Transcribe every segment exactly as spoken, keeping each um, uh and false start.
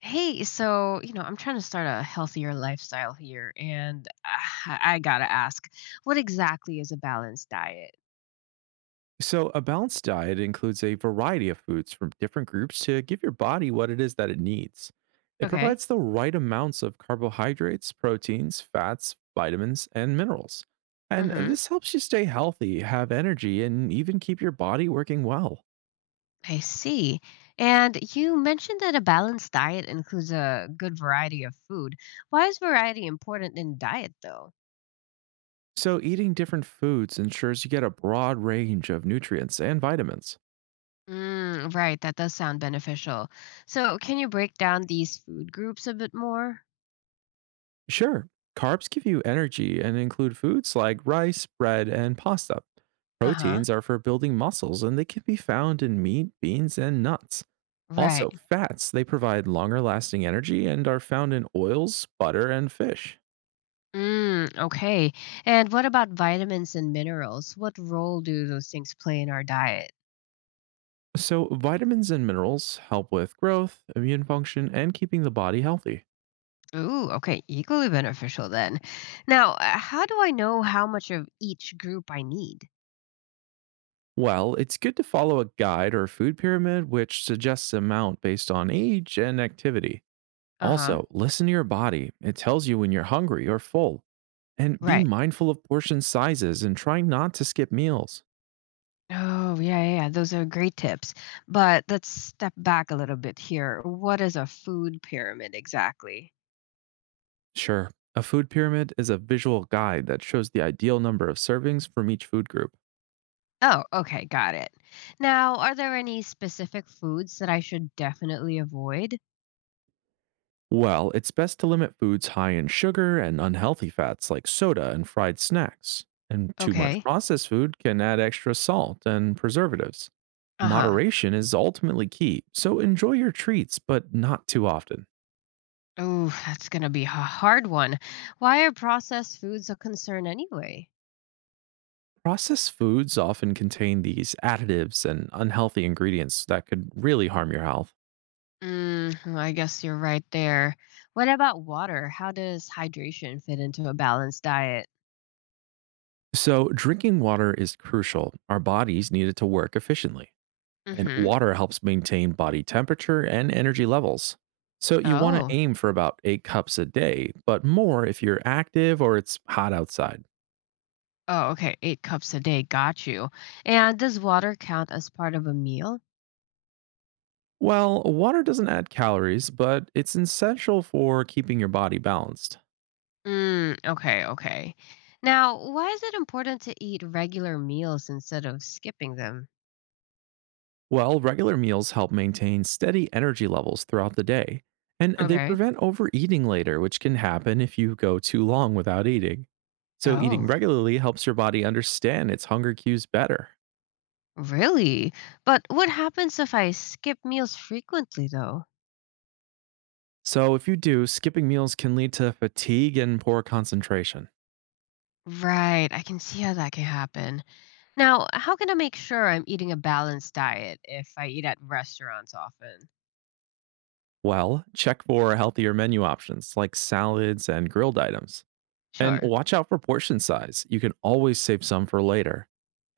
Hey, so, you know, I'm trying to start a healthier lifestyle here, and I, I gotta ask, what exactly is a balanced diet? So, a balanced diet includes a variety of foods from different groups to give your body what it is that it needs. It Okay. provides the right amounts of carbohydrates, proteins, fats, vitamins, and minerals. And Mm-hmm. this helps you stay healthy, have energy, and even keep your body working well. I see. And you mentioned that a balanced diet includes a good variety of food. Why is variety important in diet, though? So, eating different foods ensures you get a broad range of nutrients and vitamins. Mm, right. That does sound beneficial. So, can you break down these food groups a bit more? Sure, carbs give you energy and include foods like rice, bread, and pasta. Uh-huh. Proteins are for building muscles and they can be found in meat, beans, and nuts. Right. Also, fats, they provide longer lasting energy and are found in oils, butter, and fish. Mm, okay. And what about vitamins and minerals? What role do those things play in our diet? So, vitamins and minerals help with growth, immune function, and keeping the body healthy. Ooh, okay, equally beneficial then. Now, uh, how do I know how much of each group I need? Well, it's good to follow a guide or food pyramid which suggests amount based on age and activity. Uh huh. Also, listen to your body. It tells you when you're hungry or full. And be Right. mindful of portion sizes and try not to skip meals. Oh, yeah, yeah, yeah, those are great tips. But let's step back a little bit here. What is a food pyramid exactly? Sure, a food pyramid is a visual guide that shows the ideal number of servings from each food group. Oh, okay, got it. Now, are there any specific foods that I should definitely avoid? Well, it's best to limit foods high in sugar and unhealthy fats like soda and fried snacks. And too much Okay. processed food can add extra salt and preservatives. Uh huh. Moderation is ultimately key, so enjoy your treats, but not too often. Oh, that's going to be a hard one. Why are processed foods a concern anyway? Processed foods often contain these additives and unhealthy ingredients that could really harm your health. Mm, I guess you're right there. What about water? How does hydration fit into a balanced diet? So, drinking water is crucial. Our bodies need it to work efficiently, and Mm-hmm. water helps maintain body temperature and energy levels. So, you want to Oh. aim for about eight cups a day, but more if you're active or it's hot outside. Oh, okay. Eight cups a day. Got you. And does water count as part of a meal? Well, water doesn't add calories, but it's essential for keeping your body balanced. Mm, okay, okay. Now, why is it important to eat regular meals instead of skipping them? Well, regular meals help maintain steady energy levels throughout the day, and they Okay. prevent overeating later, which can happen if you go too long without eating. So, eating Oh. regularly helps your body understand its hunger cues better. Really? But what happens if I skip meals frequently, though? So, if you do, skipping meals can lead to fatigue and poor concentration. Right, I can see how that can happen. Now, how can I make sure I'm eating a balanced diet if I eat at restaurants often? Well, check for healthier menu options like salads and grilled items. And Sure. watch out for portion size. You can always save some for later.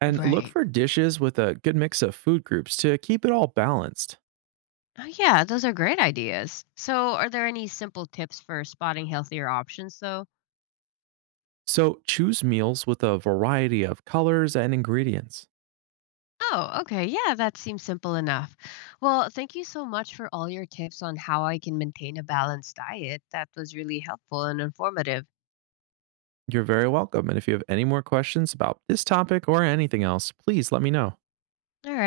And look Right. for dishes with a good mix of food groups to keep it all balanced. Oh, yeah, those are great ideas. So, are there any simple tips for spotting healthier options, though? So choose meals with a variety of colors and ingredients. Oh, okay. Yeah, that seems simple enough. Well, thank you so much for all your tips on how I can maintain a balanced diet. That was really helpful and informative. You're very welcome. And if you have any more questions about this topic or anything else, please let me know. All right.